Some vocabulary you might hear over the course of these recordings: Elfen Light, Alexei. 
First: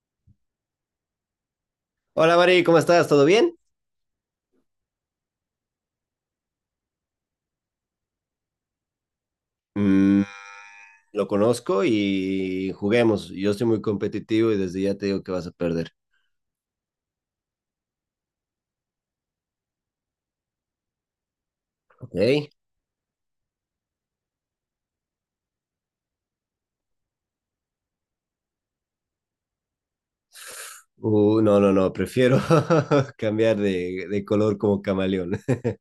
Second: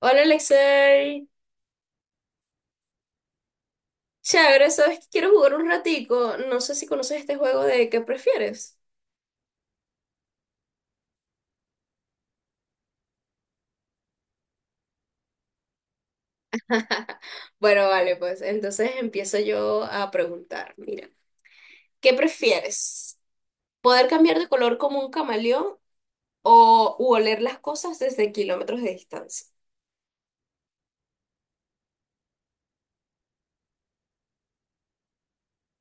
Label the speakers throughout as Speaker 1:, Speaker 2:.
Speaker 1: Hola Alexei,
Speaker 2: Hola Mari, ¿cómo estás? ¿Todo bien?
Speaker 1: chévere, sabes que quiero jugar un ratico. No sé si conoces este juego de ¿qué prefieres?
Speaker 2: Mm, lo conozco y juguemos. Yo soy muy competitivo y desde ya te digo que vas a perder.
Speaker 1: Bueno, vale, pues entonces empiezo yo a preguntar. Mira, ¿qué
Speaker 2: ¿Ok?
Speaker 1: prefieres? ¿Poder cambiar de color como un camaleón o u oler las cosas desde kilómetros de distancia?
Speaker 2: No, no, no, prefiero cambiar de color como camaleón.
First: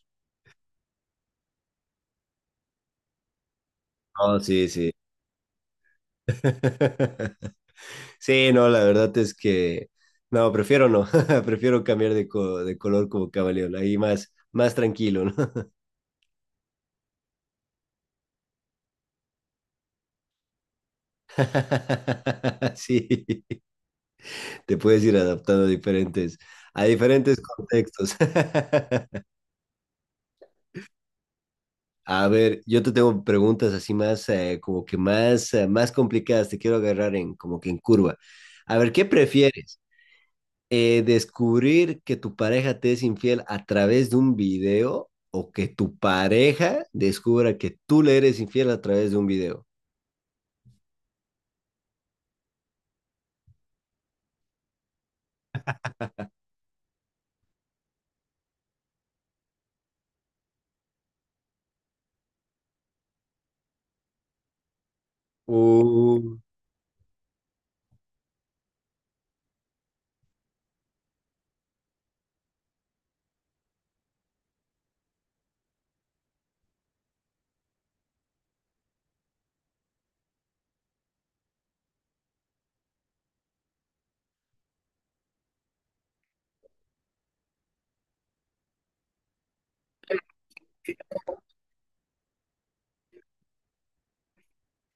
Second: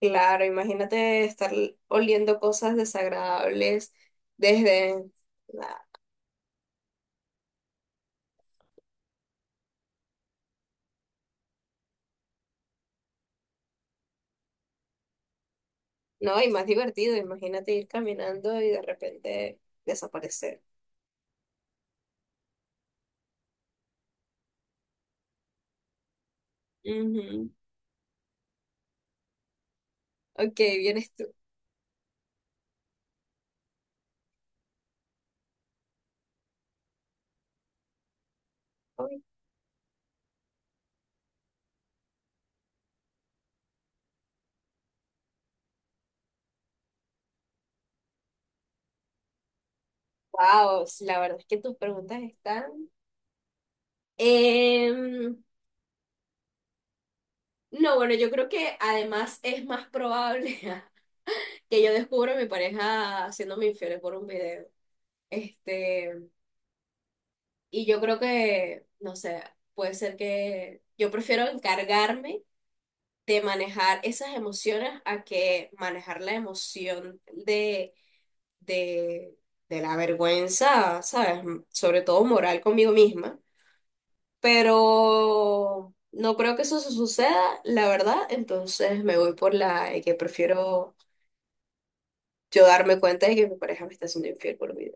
Speaker 1: Claro, imagínate estar oliendo cosas desagradables
Speaker 2: No, sí, sí.
Speaker 1: desde...
Speaker 2: Sí, no, la verdad es que no, prefiero no, prefiero cambiar de, de color como camaleón, ahí más, más tranquilo, ¿no?
Speaker 1: No, y más divertido, imagínate ir caminando y de repente desaparecer.
Speaker 2: Sí, te puedes ir adaptando a diferentes
Speaker 1: Ujú.
Speaker 2: contextos.
Speaker 1: Ok, vienes tú.
Speaker 2: A ver, yo te tengo preguntas así más, como que más, más complicadas. Te quiero agarrar en, como que en curva. A ver, ¿qué prefieres? ¿Descubrir que tu pareja te es infiel a través de un video o que tu pareja descubra que tú le eres infiel a través de un video?
Speaker 1: Wow, la verdad es que tus preguntas están. Em, no, bueno, yo creo que además es más probable que yo descubra a mi pareja haciéndome infiel por un video. Este,
Speaker 2: Uh,
Speaker 1: y yo creo que, no sé, puede ser que yo prefiero encargarme de manejar esas emociones a que manejar la emoción de, de la vergüenza, ¿sabes? Sobre todo moral conmigo misma, pero no creo que eso suceda, la verdad. Entonces me voy por la de que prefiero yo darme cuenta de que mi pareja me está haciendo infiel por video.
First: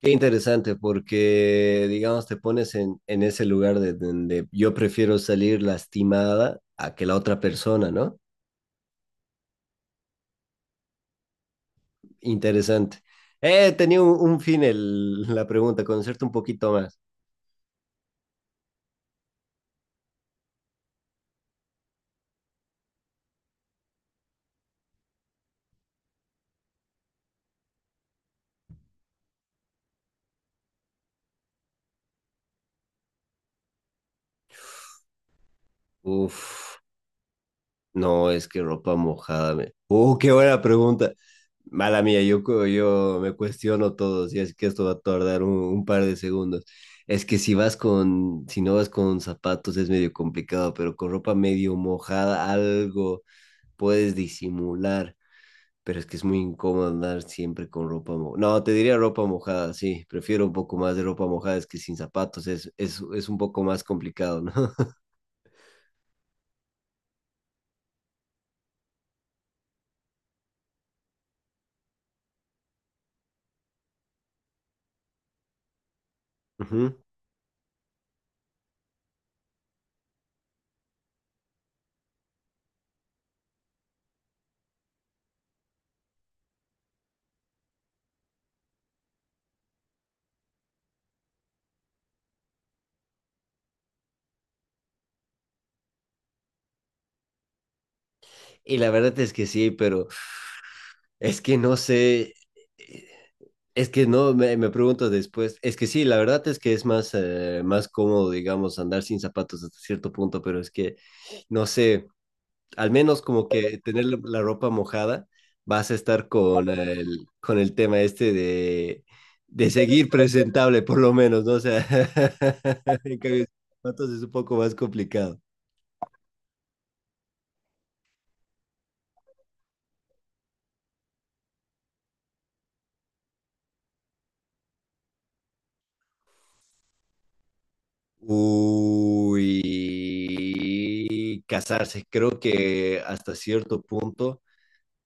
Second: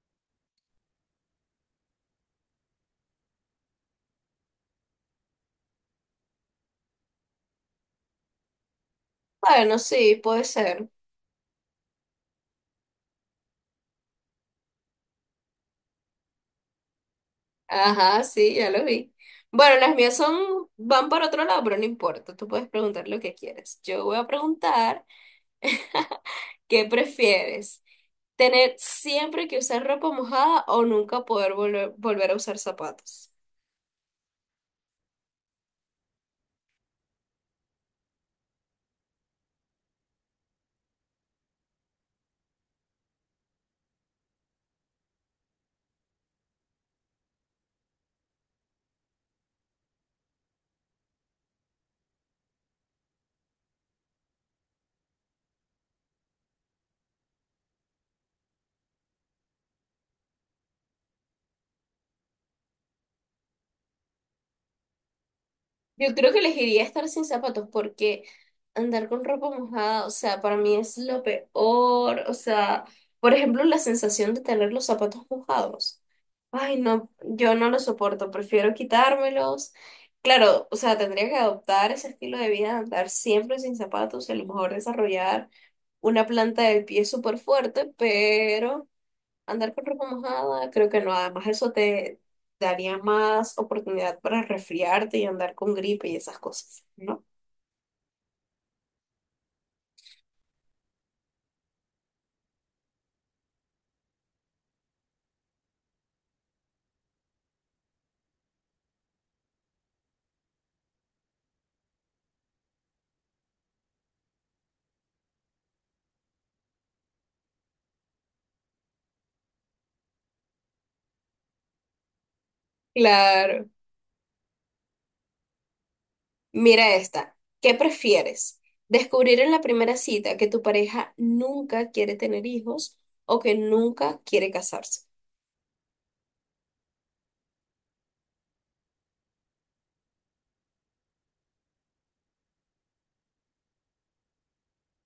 Speaker 2: Qué interesante, porque, digamos, te pones en ese lugar de donde yo prefiero salir lastimada a que la otra persona, ¿no?
Speaker 1: Bueno, sí, puede ser.
Speaker 2: Interesante. Tenía un fin la pregunta, conocerte un poquito más.
Speaker 1: Ajá, sí, ya lo vi. Bueno, las mías son, van para otro lado, pero no importa. Tú puedes preguntar lo que quieras. Yo voy a preguntar, ¿qué prefieres? ¿Tener siempre que usar ropa mojada o nunca poder volver a usar zapatos?
Speaker 2: Uf, no, es que ropa mojada. Me... Qué buena pregunta. Mala mía, yo, yo me cuestiono todo, si es que esto va a tardar un par de segundos. Es que si vas con, si no vas con zapatos es medio complicado, pero con ropa medio mojada algo puedes disimular. Pero es que es muy incómodo andar siempre con ropa mojada. No, te diría ropa mojada, sí. Prefiero un poco más de ropa mojada, es que sin zapatos es un poco más complicado, ¿no?
Speaker 1: Yo creo que elegiría estar sin zapatos porque andar con ropa mojada, o sea, para mí es lo peor. O sea, por ejemplo, la sensación de tener los zapatos mojados. Ay,
Speaker 2: Ujú.
Speaker 1: no, yo no lo soporto, prefiero quitármelos. Claro, o sea, tendría que adoptar ese estilo de vida de andar siempre sin zapatos y a lo mejor desarrollar una planta del pie súper fuerte, pero andar con ropa mojada, creo que no. Además, eso te daría más oportunidad para resfriarte y andar con gripe y esas cosas, ¿no?
Speaker 2: Y la verdad es que sí, pero es que no sé. eh, Es que no, me pregunto después. Es que sí, la verdad es que es más, más cómodo, digamos, andar sin zapatos hasta cierto punto, pero es que no sé. Al menos como que tener la, la ropa mojada, vas a estar con el tema este de seguir presentable, por lo menos, ¿no? O sea, en cambio,
Speaker 1: Claro.
Speaker 2: zapatos es un poco más complicado.
Speaker 1: Mira esta. ¿Qué prefieres? ¿Descubrir en la primera cita que tu pareja nunca quiere tener hijos o que nunca quiere casarse?
Speaker 2: Uy, casarse, creo que hasta cierto punto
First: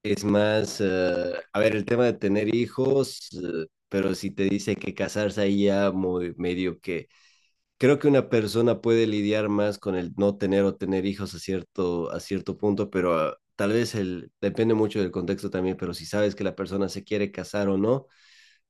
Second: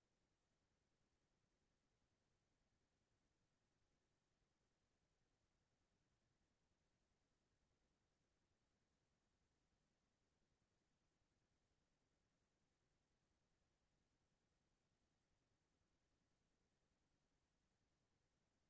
Speaker 2: es más, a ver, el tema de tener hijos, pero si te dice que casarse ahí ya muy medio que creo que una persona puede lidiar más con el no tener o tener hijos a cierto punto, pero ah, tal vez el, depende mucho del contexto también, pero si sabes que la persona se quiere casar o no,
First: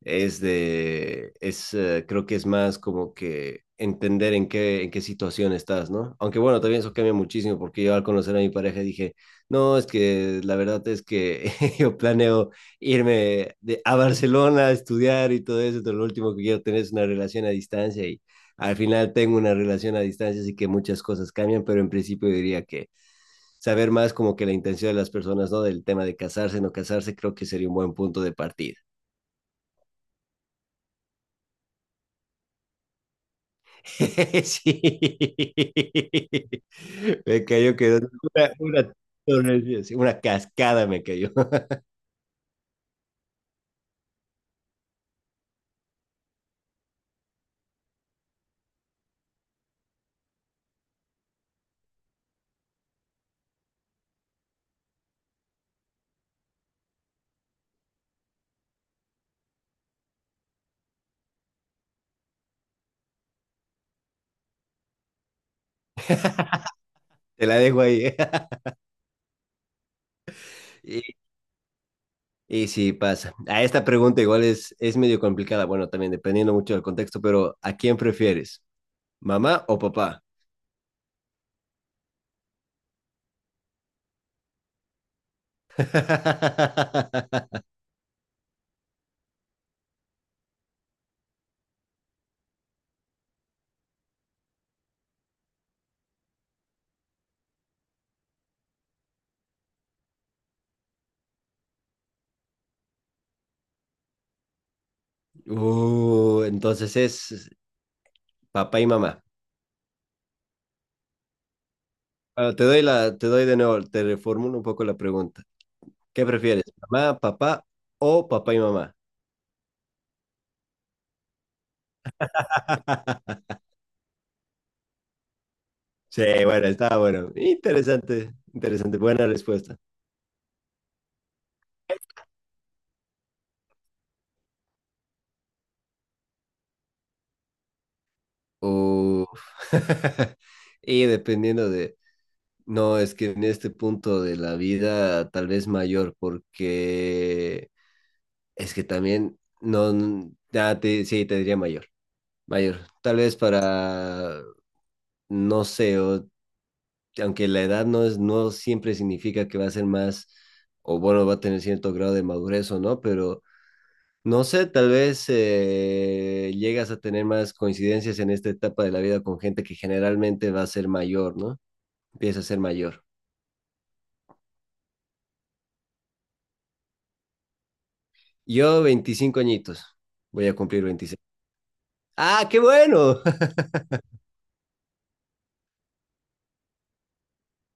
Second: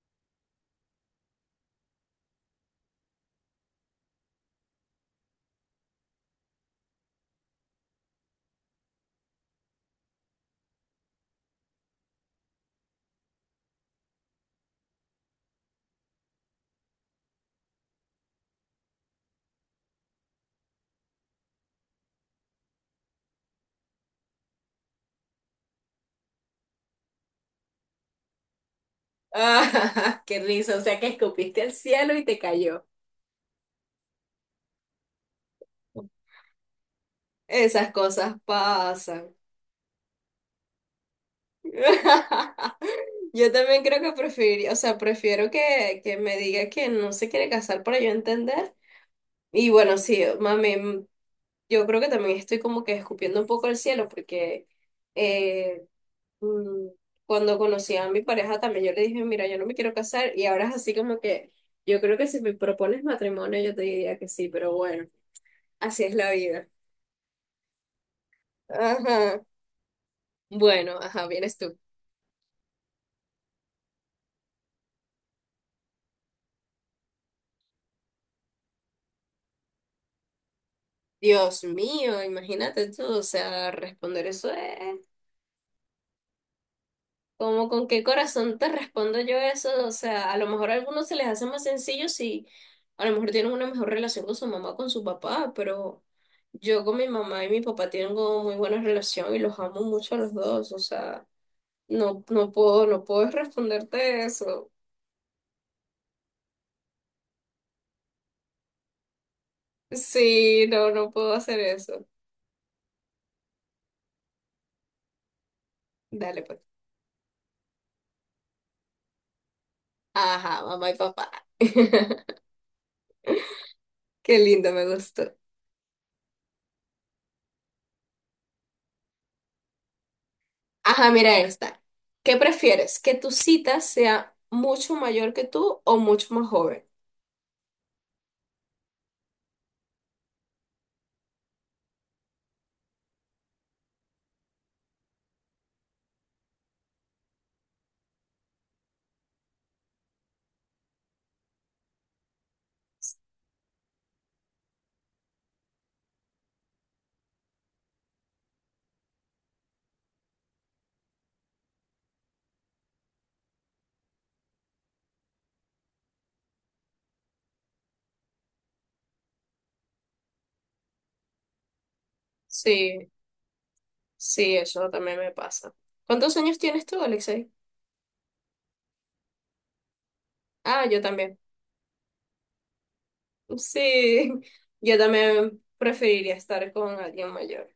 Speaker 2: es de, es, creo que es más como que entender en qué situación estás, ¿no? Aunque bueno, también eso cambia muchísimo porque yo al conocer a mi pareja dije, no, es que la verdad es que yo planeo irme de, a Barcelona a estudiar y todo eso, pero lo último que quiero tener es una relación a distancia y al final tengo una relación a distancia, así que muchas cosas cambian, pero en principio diría que saber más como que la intención de las personas, ¿no? Del tema de casarse, no casarse, creo que sería un buen punto de partida.
Speaker 1: Ah, qué risa, o sea que escupiste al cielo y te cayó.
Speaker 2: Sí. Me cayó
Speaker 1: Esas
Speaker 2: que
Speaker 1: cosas
Speaker 2: una
Speaker 1: pasan.
Speaker 2: torre, sí, una cascada me cayó.
Speaker 1: Yo también creo que preferiría, o sea, prefiero que me diga que no se quiere casar para yo entender. Y bueno, sí, mami, yo creo que también estoy como que escupiendo un poco el cielo porque eh, mm, cuando conocí a mi pareja también yo le dije, mira, yo no me quiero casar y ahora es así como que yo creo que si me propones matrimonio yo te diría que sí, pero bueno, así es la vida.
Speaker 2: Te la dejo ahí.
Speaker 1: Ajá. Bueno,
Speaker 2: Y,
Speaker 1: ajá, vienes tú.
Speaker 2: y sí, pasa. A esta pregunta igual es medio complicada. Bueno, también dependiendo mucho del contexto, pero ¿a quién prefieres? ¿Mamá o papá?
Speaker 1: Dios mío, imagínate tú, o sea, responder eso es... Como con qué corazón te respondo yo eso, o sea, a lo mejor a algunos se les hace más sencillo si a lo mejor tienen una mejor relación con su mamá o con su papá, pero yo con mi mamá y mi papá tengo muy buena relación y los amo mucho a los dos, o sea, no puedo responderte eso.
Speaker 2: Entonces es papá y mamá.
Speaker 1: Sí, no, no puedo hacer eso.
Speaker 2: Bueno, te doy la, te doy de nuevo, te reformulo un poco la pregunta. ¿Qué
Speaker 1: Dale pues.
Speaker 2: prefieres? ¿Mamá, papá o papá y mamá?
Speaker 1: Ajá, mamá y papá. Qué lindo, me gustó.
Speaker 2: Sí, bueno, estaba bueno. Interesante, interesante, buena respuesta.
Speaker 1: Ajá, mira esta. ¿Qué prefieres? ¿Que tu cita sea mucho mayor que tú o mucho más joven?
Speaker 2: Uf. Y dependiendo de, no, es que en este punto de la vida tal vez mayor, porque es que también, no, ya te, sí, te diría mayor, mayor. Tal vez para, no sé, aunque la edad no es, no siempre significa que va a ser más, o bueno, va a tener cierto grado de madurez o no, pero no sé, tal vez llegas a tener más coincidencias en esta etapa de la vida con gente que generalmente va a ser mayor, ¿no? Empieza a ser mayor.
Speaker 1: Sí, sí, eso también me pasa. ¿Cuántos años tienes tú, Alexei?
Speaker 2: Yo, 25 añitos, voy a cumplir
Speaker 1: Ah, yo
Speaker 2: 26.
Speaker 1: también.
Speaker 2: ¡Ah, qué bueno!
Speaker 1: Sí, yo también preferiría estar con alguien mayor.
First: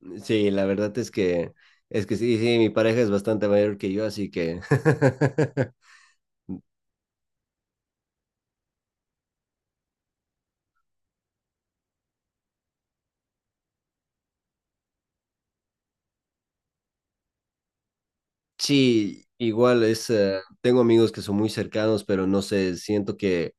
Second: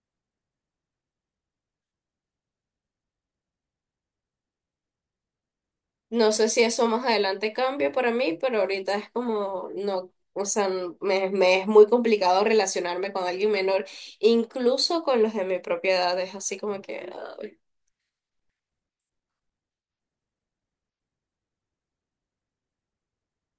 Speaker 2: Sí, la verdad es que sí, sí, mi pareja es bastante mayor que yo, así que...
Speaker 1: No sé si eso más adelante cambie para mí, pero ahorita es como, no, o sea, me es muy complicado relacionarme con alguien menor, incluso con los de mi propia edad, es así como que, ay,
Speaker 2: Sí, igual es, tengo amigos que son muy cercanos, pero no sé, siento que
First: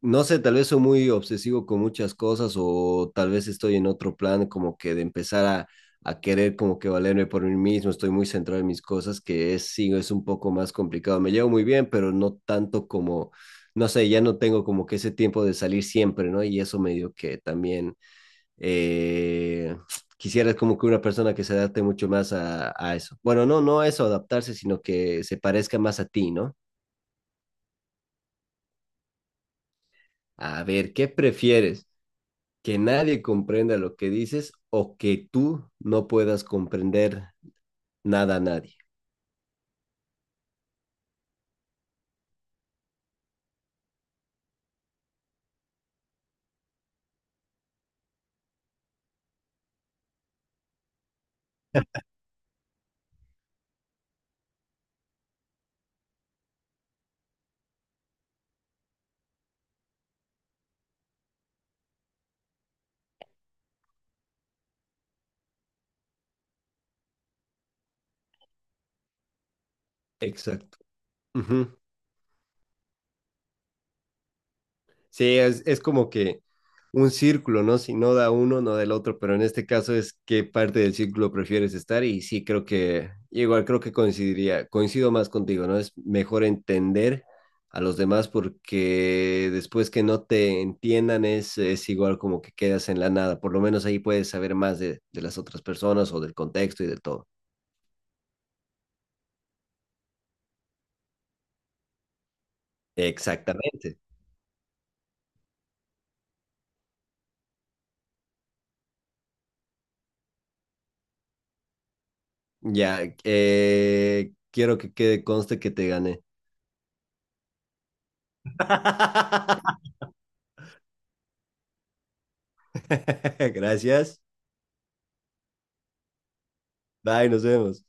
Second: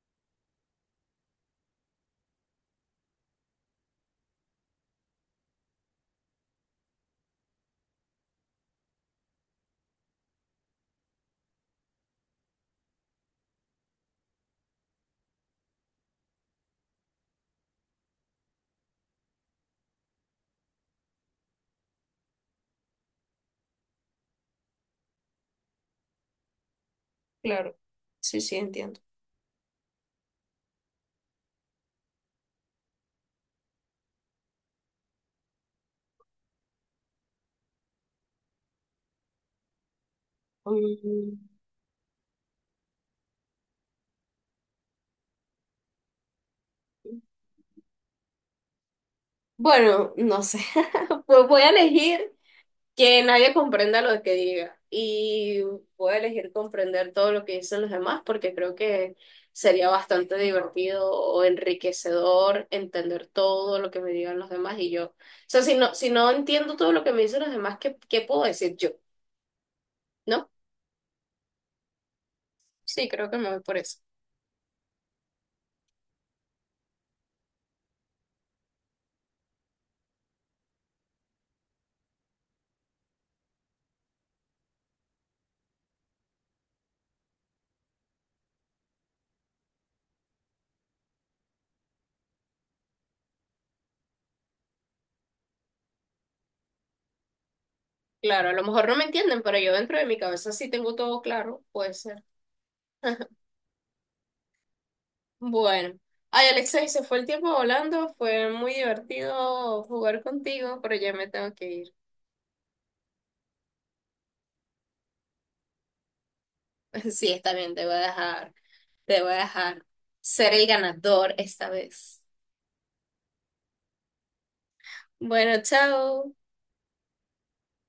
Speaker 2: no sé, tal vez soy muy obsesivo con muchas cosas o tal vez estoy en otro plan como que de empezar a querer como que valerme por mí mismo, estoy muy centrado en mis cosas, que es, sí, es un poco más complicado. Me llevo muy bien, pero no tanto como, no sé, ya no tengo como que ese tiempo de salir siempre, ¿no? Y eso medio que también eh, quisiera como que una persona que se adapte mucho más a eso. Bueno, no, no a eso, adaptarse, sino que se parezca más a ti, ¿no?
Speaker 1: claro, sí, sí, entiendo.
Speaker 2: A ver, ¿qué prefieres? Que nadie comprenda lo que dices o que tú no puedas comprender nada a nadie.
Speaker 1: Mm, Bueno, no sé. Pues voy a elegir que nadie comprenda lo que diga y voy a elegir comprender todo lo que dicen los demás porque creo que sería bastante divertido o enriquecedor entender todo lo que me digan los demás y yo. O sea, si no entiendo todo lo que me dicen los demás, ¿qué, qué puedo decir yo? ¿No?
Speaker 2: Exacto. Ujú.
Speaker 1: Sí, creo que me voy por eso.
Speaker 2: Sí, es como que un círculo, ¿no? Si no da uno, no da el otro, pero en este caso es qué parte del círculo prefieres estar y sí creo que, igual creo que coincidiría, coincido más contigo, ¿no? Es mejor entender a los demás porque después que no te entiendan es igual como que quedas en la nada, por lo menos ahí puedes saber más de las otras personas o del contexto y de todo.
Speaker 1: Claro, a lo mejor no me entienden, pero yo dentro de mi cabeza sí tengo todo claro, puede ser.
Speaker 2: Exactamente.
Speaker 1: Bueno, ay Alexa, y se fue el tiempo volando, fue muy divertido jugar contigo, pero ya me tengo que ir.
Speaker 2: Ya, quiero que quede conste que te gané.
Speaker 1: Sí, está bien, te voy a dejar, te voy a dejar ser el ganador esta vez.
Speaker 2: Gracias.
Speaker 1: Bueno, chao.
Speaker 2: Bye, nos vemos.